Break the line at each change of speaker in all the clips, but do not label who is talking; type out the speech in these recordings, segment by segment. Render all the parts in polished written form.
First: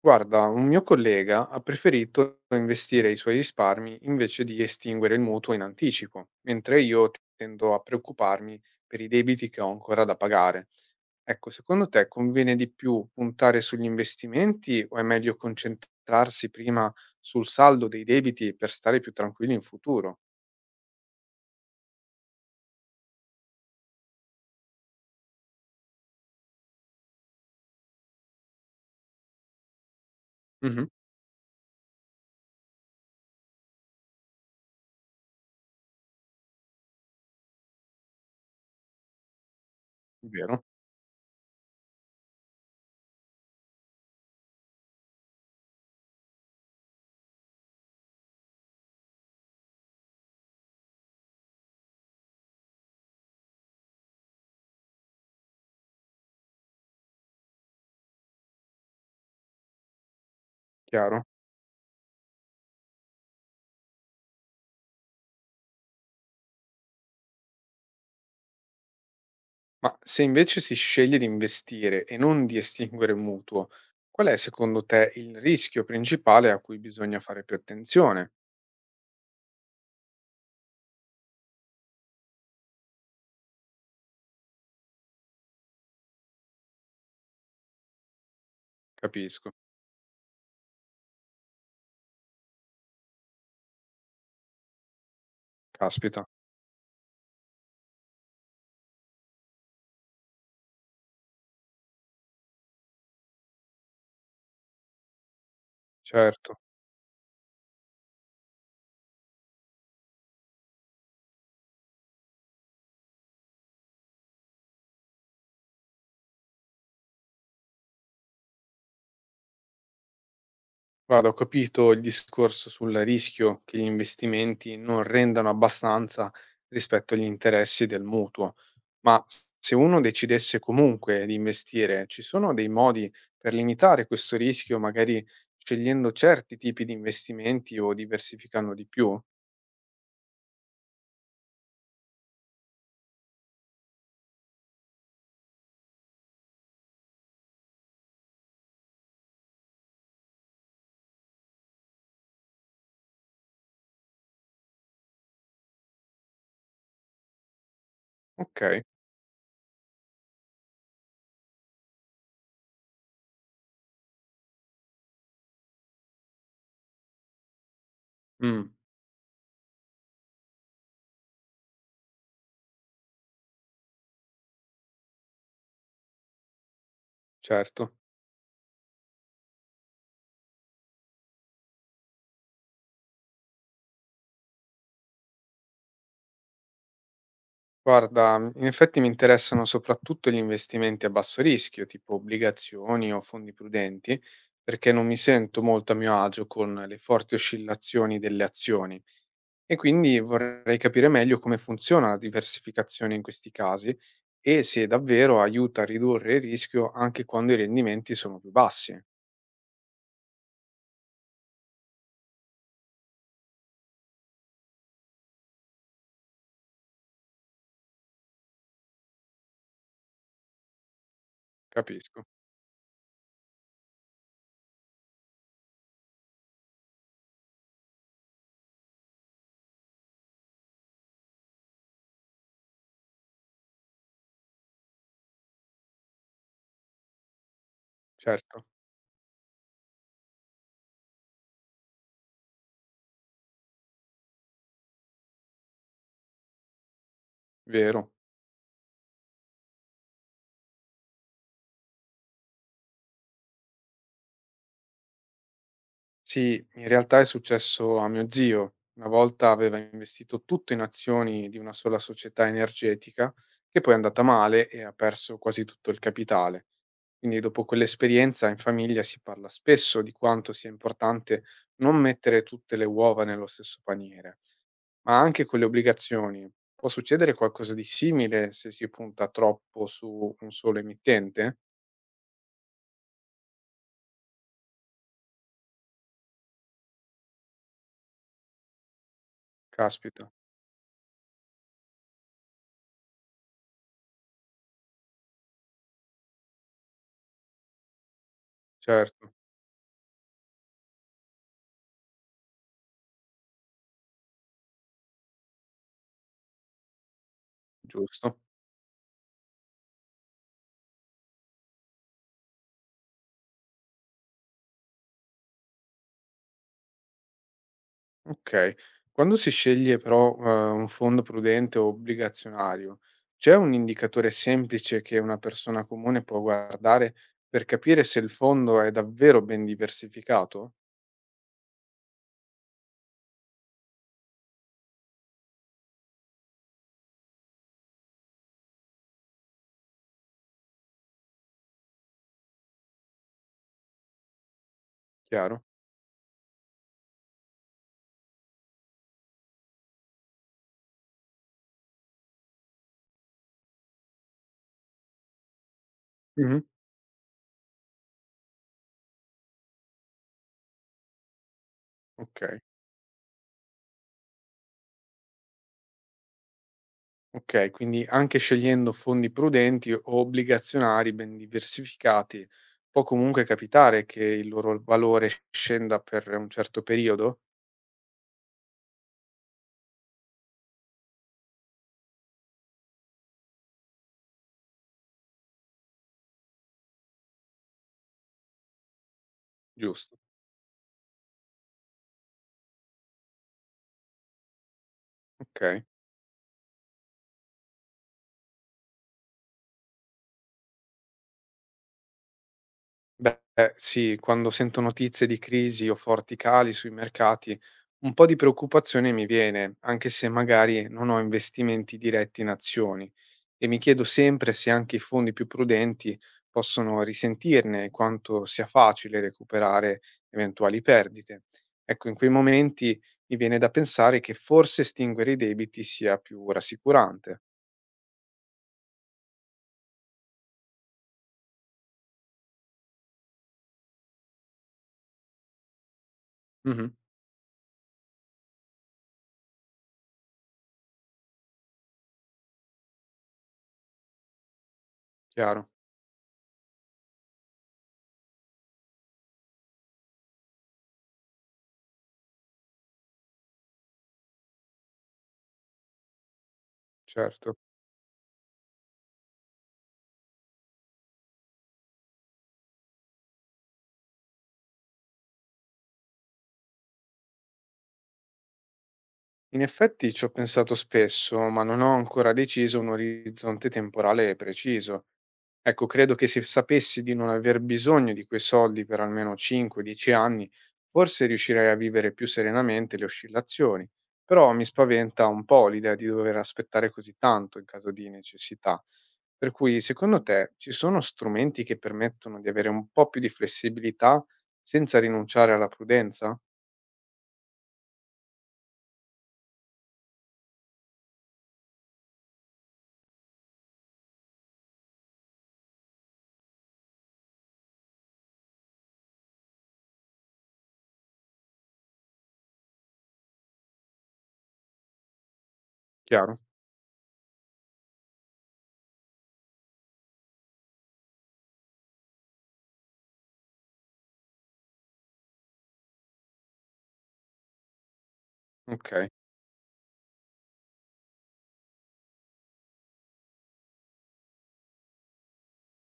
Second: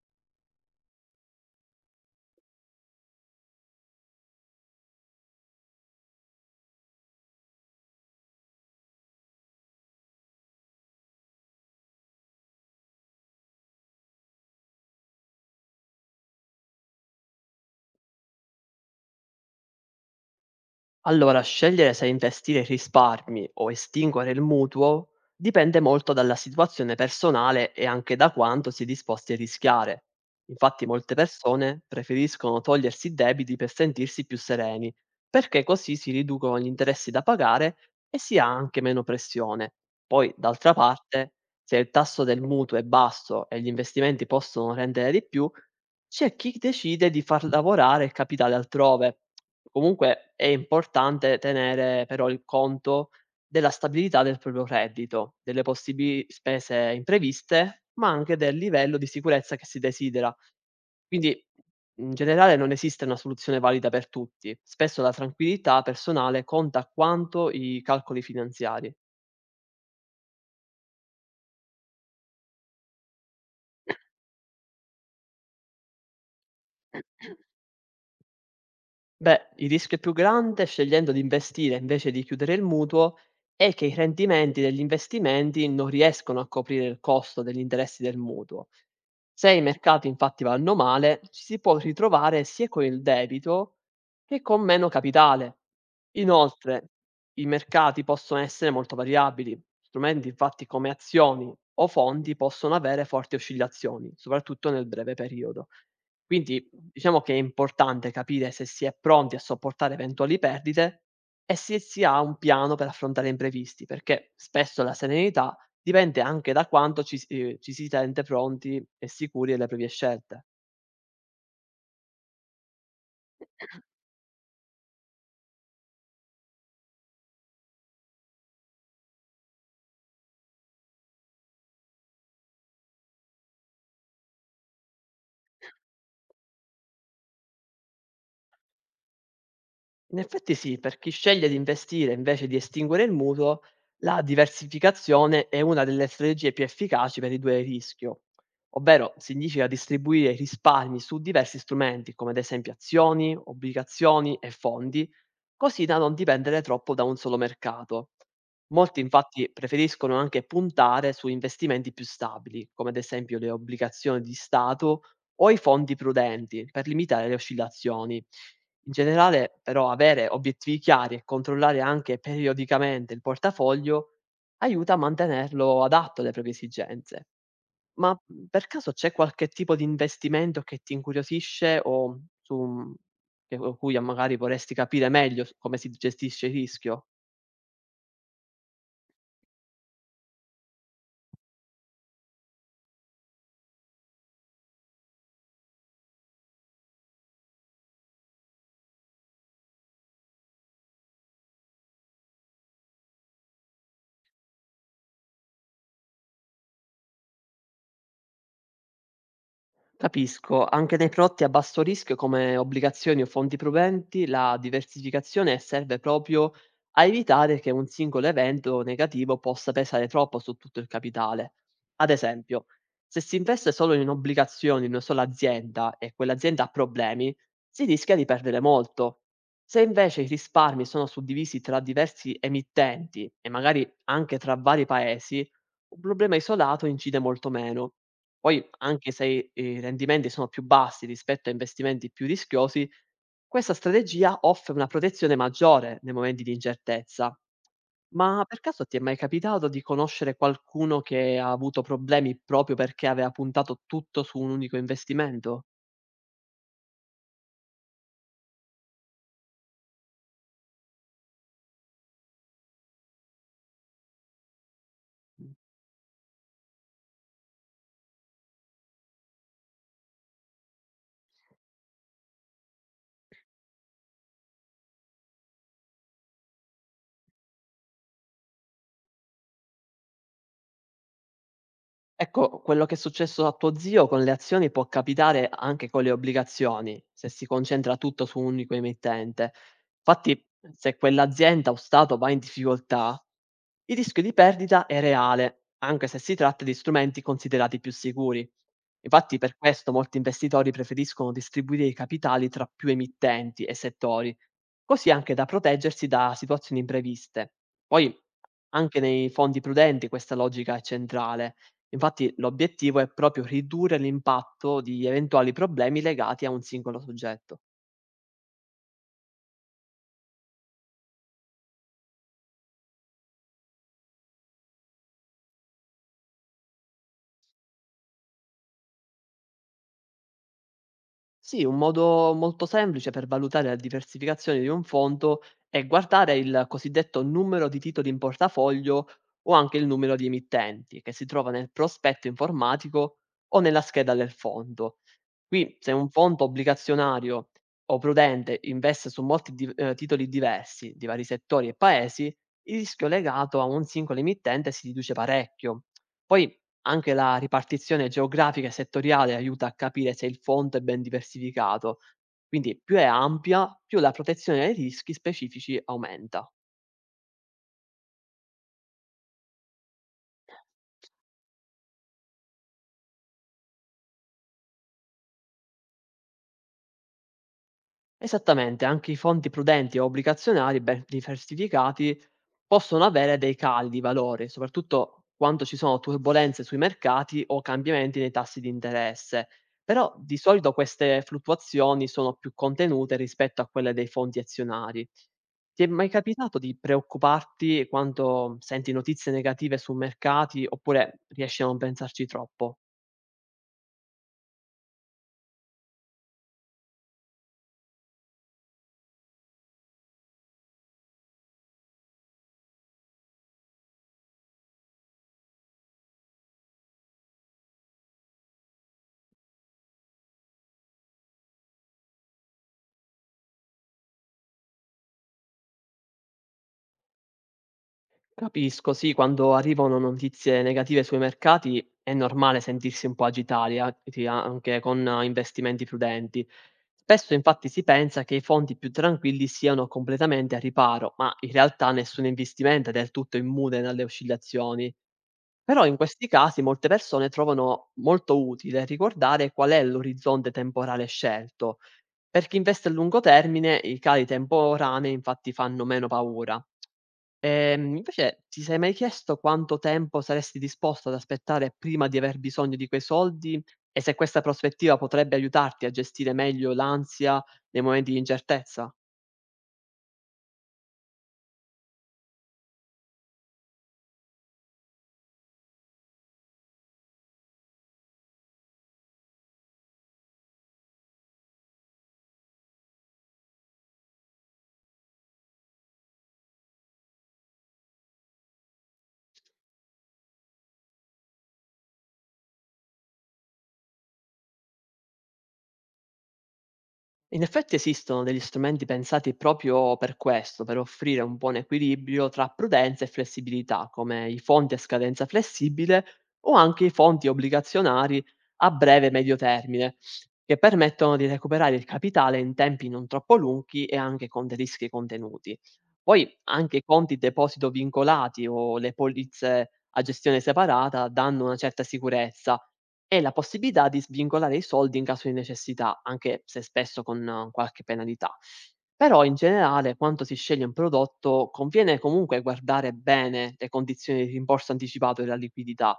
Guarda, un mio collega ha preferito investire i suoi risparmi invece di estinguere il mutuo in anticipo, mentre io tendo a preoccuparmi per i debiti che ho ancora da pagare. Ecco, secondo te conviene di più puntare sugli investimenti o è meglio concentrarsi prima sul saldo dei debiti per stare più tranquilli in futuro?
Allora, scegliere se investire i risparmi o estinguere il mutuo dipende molto dalla situazione personale e anche da quanto si è disposti a rischiare. Infatti
Mhm,
molte persone preferiscono togliersi i debiti per sentirsi più sereni, perché così si riducono gli interessi da pagare e si ha anche meno pressione. Poi,
vero,
d'altra parte, se il tasso del mutuo è basso e gli investimenti possono rendere di più, c'è chi decide di far lavorare il capitale altrove. Comunque è importante tenere però il conto della stabilità del proprio reddito, delle possibili spese impreviste, ma anche del livello di sicurezza che si desidera.
chiaro.
Quindi in generale non esiste una soluzione valida per tutti. Spesso la tranquillità personale conta quanto i calcoli finanziari.
Ma se invece si sceglie di investire e non di estinguere il mutuo, qual è secondo te il rischio principale a cui bisogna fare più attenzione?
Beh, il rischio più grande scegliendo di investire invece di chiudere il mutuo è che i rendimenti degli investimenti non riescono a coprire il costo degli interessi del mutuo. Se
Capisco.
i mercati infatti vanno male, ci si può ritrovare sia con il debito che con meno capitale.
Caspita,
Inoltre, i mercati possono essere molto variabili. Strumenti infatti come azioni o fondi possono avere forti oscillazioni, soprattutto nel breve periodo.
certo.
Quindi diciamo che è importante capire se si è pronti a sopportare eventuali perdite e se si ha un piano per affrontare imprevisti, perché spesso la serenità dipende anche da quanto ci si sente pronti e sicuri delle proprie scelte.
Guarda, ho capito il discorso sul rischio che gli investimenti non rendano abbastanza rispetto agli interessi del mutuo, ma se uno decidesse comunque di investire, ci sono dei modi per limitare questo rischio, magari scegliendo certi tipi di investimenti o diversificando di più?
In effetti sì, per chi sceglie di investire invece di estinguere il mutuo, la diversificazione è una delle strategie più efficaci per ridurre il rischio, ovvero significa distribuire i risparmi su diversi strumenti, come ad esempio azioni, obbligazioni e fondi, così da non dipendere troppo da un solo mercato.
Okay,
Molti infatti preferiscono anche puntare su investimenti più stabili, come ad esempio le obbligazioni di Stato o i fondi prudenti per limitare le oscillazioni.
mh,
In generale, però, avere obiettivi chiari e controllare anche periodicamente il portafoglio aiuta a mantenerlo adatto alle proprie esigenze.
certo.
Ma per caso c'è qualche tipo di investimento che ti incuriosisce o su o cui magari vorresti capire meglio come si gestisce il rischio?
Guarda, in effetti mi interessano soprattutto gli investimenti a basso rischio, tipo obbligazioni o fondi prudenti, perché non mi sento molto a mio agio con le forti oscillazioni delle azioni e quindi vorrei capire meglio come funziona la diversificazione in questi casi e se davvero aiuta a ridurre il rischio anche quando i rendimenti sono più bassi.
Capisco. Anche nei prodotti a basso rischio come obbligazioni o fondi proventi, la diversificazione serve proprio a evitare che un singolo evento negativo possa pesare troppo su tutto il capitale. Ad
Capisco,
esempio, se si investe solo in obbligazioni in una sola azienda e quell'azienda ha problemi, si rischia di perdere molto. Se invece i risparmi sono suddivisi tra diversi emittenti e magari anche tra vari paesi, un problema isolato incide molto meno. Poi
certo,
anche se i rendimenti sono più bassi rispetto a investimenti più rischiosi, questa strategia offre una protezione maggiore nei momenti di incertezza.
vero.
Ma per caso ti è mai capitato di conoscere qualcuno che ha avuto problemi proprio perché aveva puntato tutto su un unico investimento?
Sì, in realtà è successo a mio zio. Una volta aveva investito tutto in azioni di una sola società energetica, che poi è andata male e ha perso quasi tutto il capitale. Quindi dopo quell'esperienza in famiglia si parla spesso di quanto sia importante non mettere tutte le uova nello stesso paniere, ma anche con le obbligazioni. Può succedere qualcosa di simile se si punta troppo su un solo emittente?
Ecco, quello che è successo a tuo zio con le azioni può capitare anche con le obbligazioni, se si concentra tutto su un unico emittente.
Caspita,
Infatti, se quell'azienda o stato va in difficoltà, il rischio di perdita è reale, anche se si tratta di strumenti considerati più sicuri.
certo,
Infatti per questo molti investitori preferiscono distribuire i capitali tra più emittenti e settori, così anche da proteggersi da situazioni impreviste. Poi
giusto.
anche nei fondi prudenti questa logica è centrale. Infatti l'obiettivo è proprio ridurre l'impatto di eventuali problemi legati a un singolo soggetto.
Okay. Quando si sceglie però, un fondo prudente o obbligazionario, c'è un indicatore semplice che una persona comune può guardare per capire se il fondo è davvero ben diversificato?
Sì, un modo molto semplice per valutare la diversificazione di un fondo è guardare il cosiddetto numero di titoli in portafoglio o anche il numero di emittenti che si trova nel prospetto informatico o nella scheda del fondo.
Chiaro?
Qui, se un fondo obbligazionario o prudente investe su molti titoli diversi di vari settori e paesi, il rischio legato a un singolo emittente si riduce parecchio. Poi
Mh-mh.
anche la ripartizione geografica e settoriale aiuta a capire se il fondo è ben diversificato.
Okay,
Quindi più è ampia, più la protezione dai rischi specifici aumenta.
okay, quindi anche scegliendo fondi prudenti o obbligazionari ben diversificati, può comunque capitare che il loro valore scenda per un certo periodo?
Esattamente, anche i fondi prudenti e obbligazionari ben diversificati possono avere dei cali di valore, soprattutto quando ci sono turbolenze sui mercati o cambiamenti nei tassi di interesse. Però
Giusto,
di solito queste fluttuazioni sono più contenute rispetto a quelle dei fondi azionari. Ti
okay.
è mai capitato di preoccuparti quando senti notizie negative su mercati, oppure riesci a non pensarci troppo?
Beh, sì, quando sento notizie di crisi o forti cali sui mercati, un po' di preoccupazione mi viene, anche se magari non ho investimenti diretti in azioni. E mi chiedo sempre se anche i fondi più prudenti possono risentirne e quanto sia facile recuperare eventuali perdite. Ecco, in quei momenti mi viene da pensare che forse estinguere i debiti sia più rassicurante.
Capisco, sì, quando arrivano notizie negative sui mercati è normale sentirsi un po' agitati, a ti anche con investimenti prudenti.
Mhm,
Spesso infatti si pensa che i fondi più tranquilli siano completamente a riparo, ma in realtà nessun investimento è del tutto immune dalle oscillazioni.
chiaro,
Però in questi casi molte persone trovano molto utile ricordare qual è l'orizzonte temporale scelto. Per chi investe a lungo termine, i cali temporanei infatti fanno meno paura.
certo.
Invece, ti sei mai chiesto quanto tempo saresti disposto ad aspettare prima di aver bisogno di quei soldi e se questa prospettiva potrebbe aiutarti a gestire meglio l'ansia nei momenti di incertezza?
In effetti ci ho pensato spesso, ma non ho ancora deciso un orizzonte temporale preciso. Ecco, credo che se sapessi di non aver bisogno di quei soldi per almeno 5-10 anni, forse riuscirei a vivere più serenamente le oscillazioni. Però mi spaventa un po' l'idea di dover aspettare così tanto in caso di necessità. Per cui, secondo te, ci sono strumenti che permettono di avere un po' più di flessibilità senza rinunciare alla prudenza?
In effetti esistono degli strumenti pensati proprio per questo, per offrire un buon equilibrio tra prudenza e flessibilità, come i fondi a scadenza flessibile o anche i fondi obbligazionari a breve e medio termine, che permettono di recuperare il capitale in tempi non troppo lunghi e anche con dei rischi contenuti. Poi
Chiaro?
anche i conti deposito vincolati o le polizze a gestione separata danno una certa sicurezza e la possibilità di svincolare i soldi in caso di necessità, anche se spesso con qualche penalità.
Ok.
Però in generale, quando si sceglie un prodotto, conviene comunque guardare bene le condizioni di rimborso anticipato e la liquidità,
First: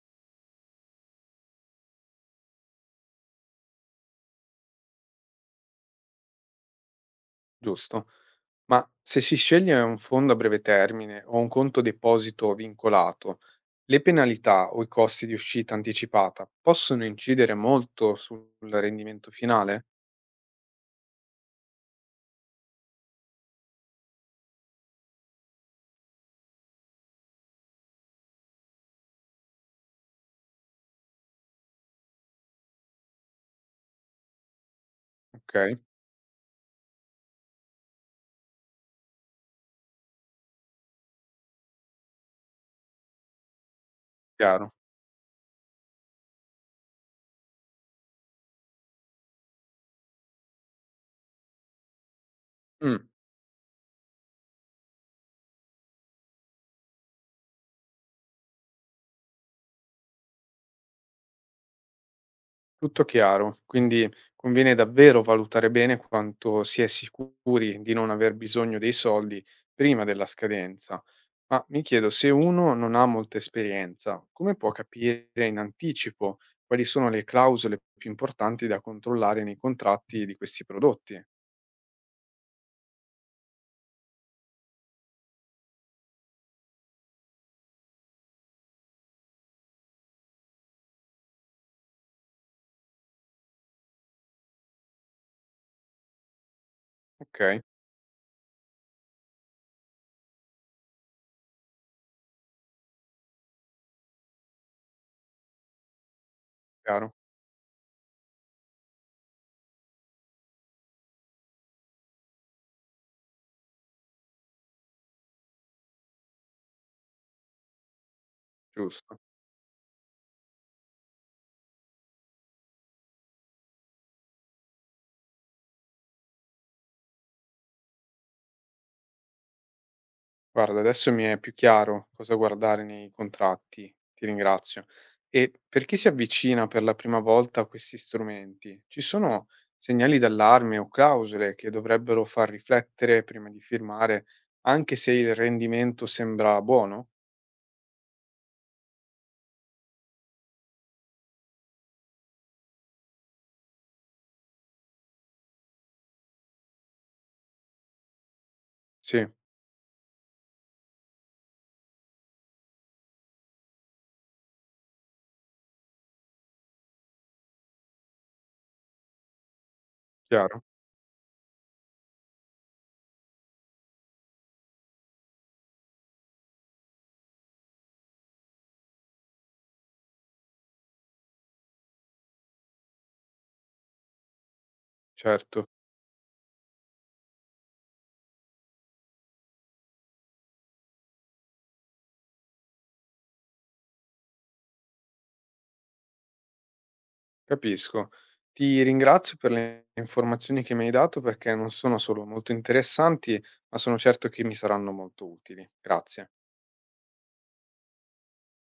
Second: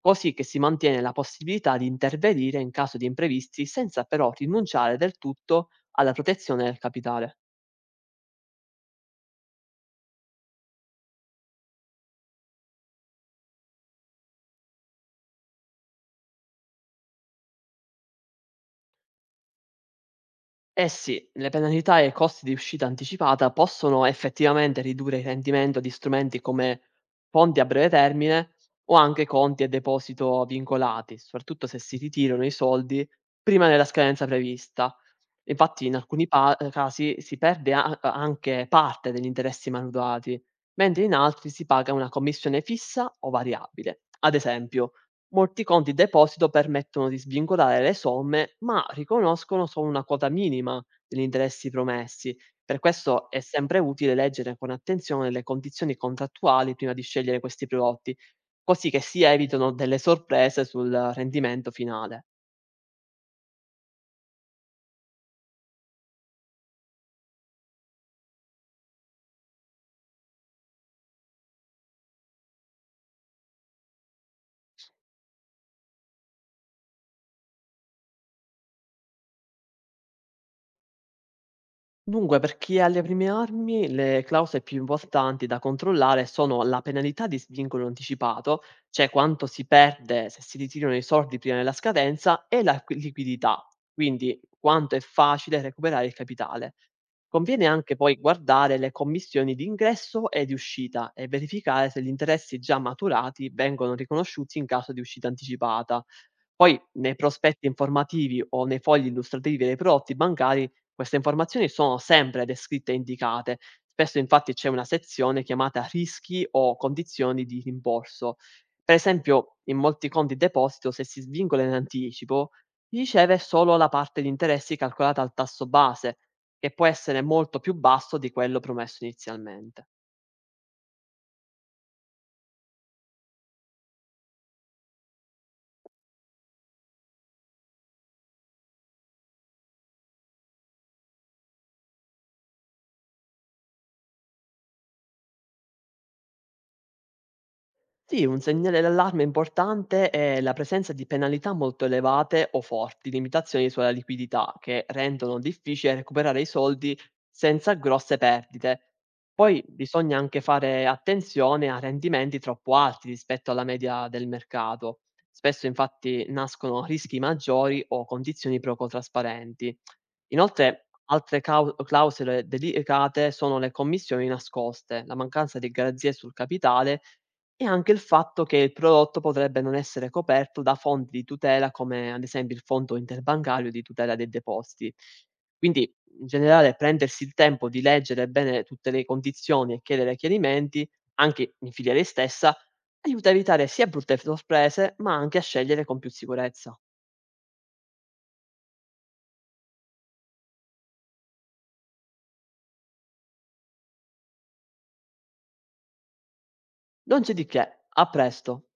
così che si mantiene la possibilità di intervenire in caso di imprevisti senza però rinunciare del tutto alla protezione del capitale.
Giusto. Ma se si sceglie un fondo a breve termine o un conto deposito vincolato, le penalità o i costi di uscita anticipata possono incidere molto sul rendimento finale?
Eh sì, le penalità e i costi di uscita anticipata possono effettivamente ridurre il rendimento di strumenti come fondi a breve termine o anche conti e deposito vincolati, soprattutto se si ritirano i soldi prima della scadenza prevista.
Ok,
Infatti in alcuni casi si perde anche parte degli interessi maturati, mentre in altri si paga una commissione fissa o variabile. Ad
chiaro.
esempio, molti conti deposito permettono di svincolare le somme, ma riconoscono solo una quota minima degli interessi promessi. Per
Mm.
questo è sempre utile leggere con attenzione le condizioni contrattuali prima di scegliere questi prodotti, così che si evitano delle sorprese sul rendimento finale.
Tutto chiaro, quindi conviene davvero valutare bene quanto si è sicuri di non aver bisogno dei soldi prima della scadenza. Ma mi chiedo, se uno non ha molta esperienza, come può capire in anticipo quali sono le clausole più importanti da controllare nei contratti di questi prodotti?
Dunque, per chi è alle prime armi, le clausole più importanti da controllare sono la penalità di svincolo anticipato, cioè quanto si perde se si ritirano i soldi prima della scadenza, e la liquidità, quindi quanto è facile recuperare il capitale.
Ok,
Conviene anche poi guardare le commissioni di ingresso e di uscita e verificare se gli interessi già maturati vengono riconosciuti in caso di uscita anticipata. Poi
chiaro,
nei prospetti informativi o nei fogli illustrativi dei prodotti bancari queste informazioni sono sempre descritte e indicate. Spesso infatti c'è una sezione chiamata rischi o condizioni di rimborso. Per
giusto.
esempio, in molti conti deposito, se si svincola in anticipo, riceve solo la parte di interessi calcolata al tasso base, che può essere molto più basso di quello promesso inizialmente.
Guarda, adesso mi è più chiaro cosa guardare nei contratti, ti ringrazio. E per chi si avvicina per la prima volta a questi strumenti, ci sono segnali d'allarme o clausole che dovrebbero far riflettere prima di firmare, anche se il rendimento sembra buono?
Sì, un segnale d'allarme importante è la presenza di penalità molto elevate o forti limitazioni sulla liquidità che rendono difficile recuperare i soldi senza grosse perdite.
Sì,
Poi bisogna anche fare attenzione a rendimenti troppo alti rispetto alla media del mercato. Spesso infatti nascono rischi maggiori o condizioni poco trasparenti.
chiaro,
Inoltre, altre clausole delicate sono le commissioni nascoste, la mancanza di garanzie sul capitale e anche il fatto che il prodotto potrebbe non essere coperto da fonti di tutela come ad esempio il Fondo interbancario di tutela dei depositi.
certo,
Quindi in generale prendersi il tempo di leggere bene tutte le condizioni e chiedere chiarimenti, anche in filiale stessa, aiuta a evitare sia brutte sorprese, ma anche a scegliere con più sicurezza.
capisco. Ti ringrazio per le informazioni che mi hai dato perché non sono solo molto interessanti, ma sono certo che mi saranno molto utili. Grazie.
Non c'è di che, a presto!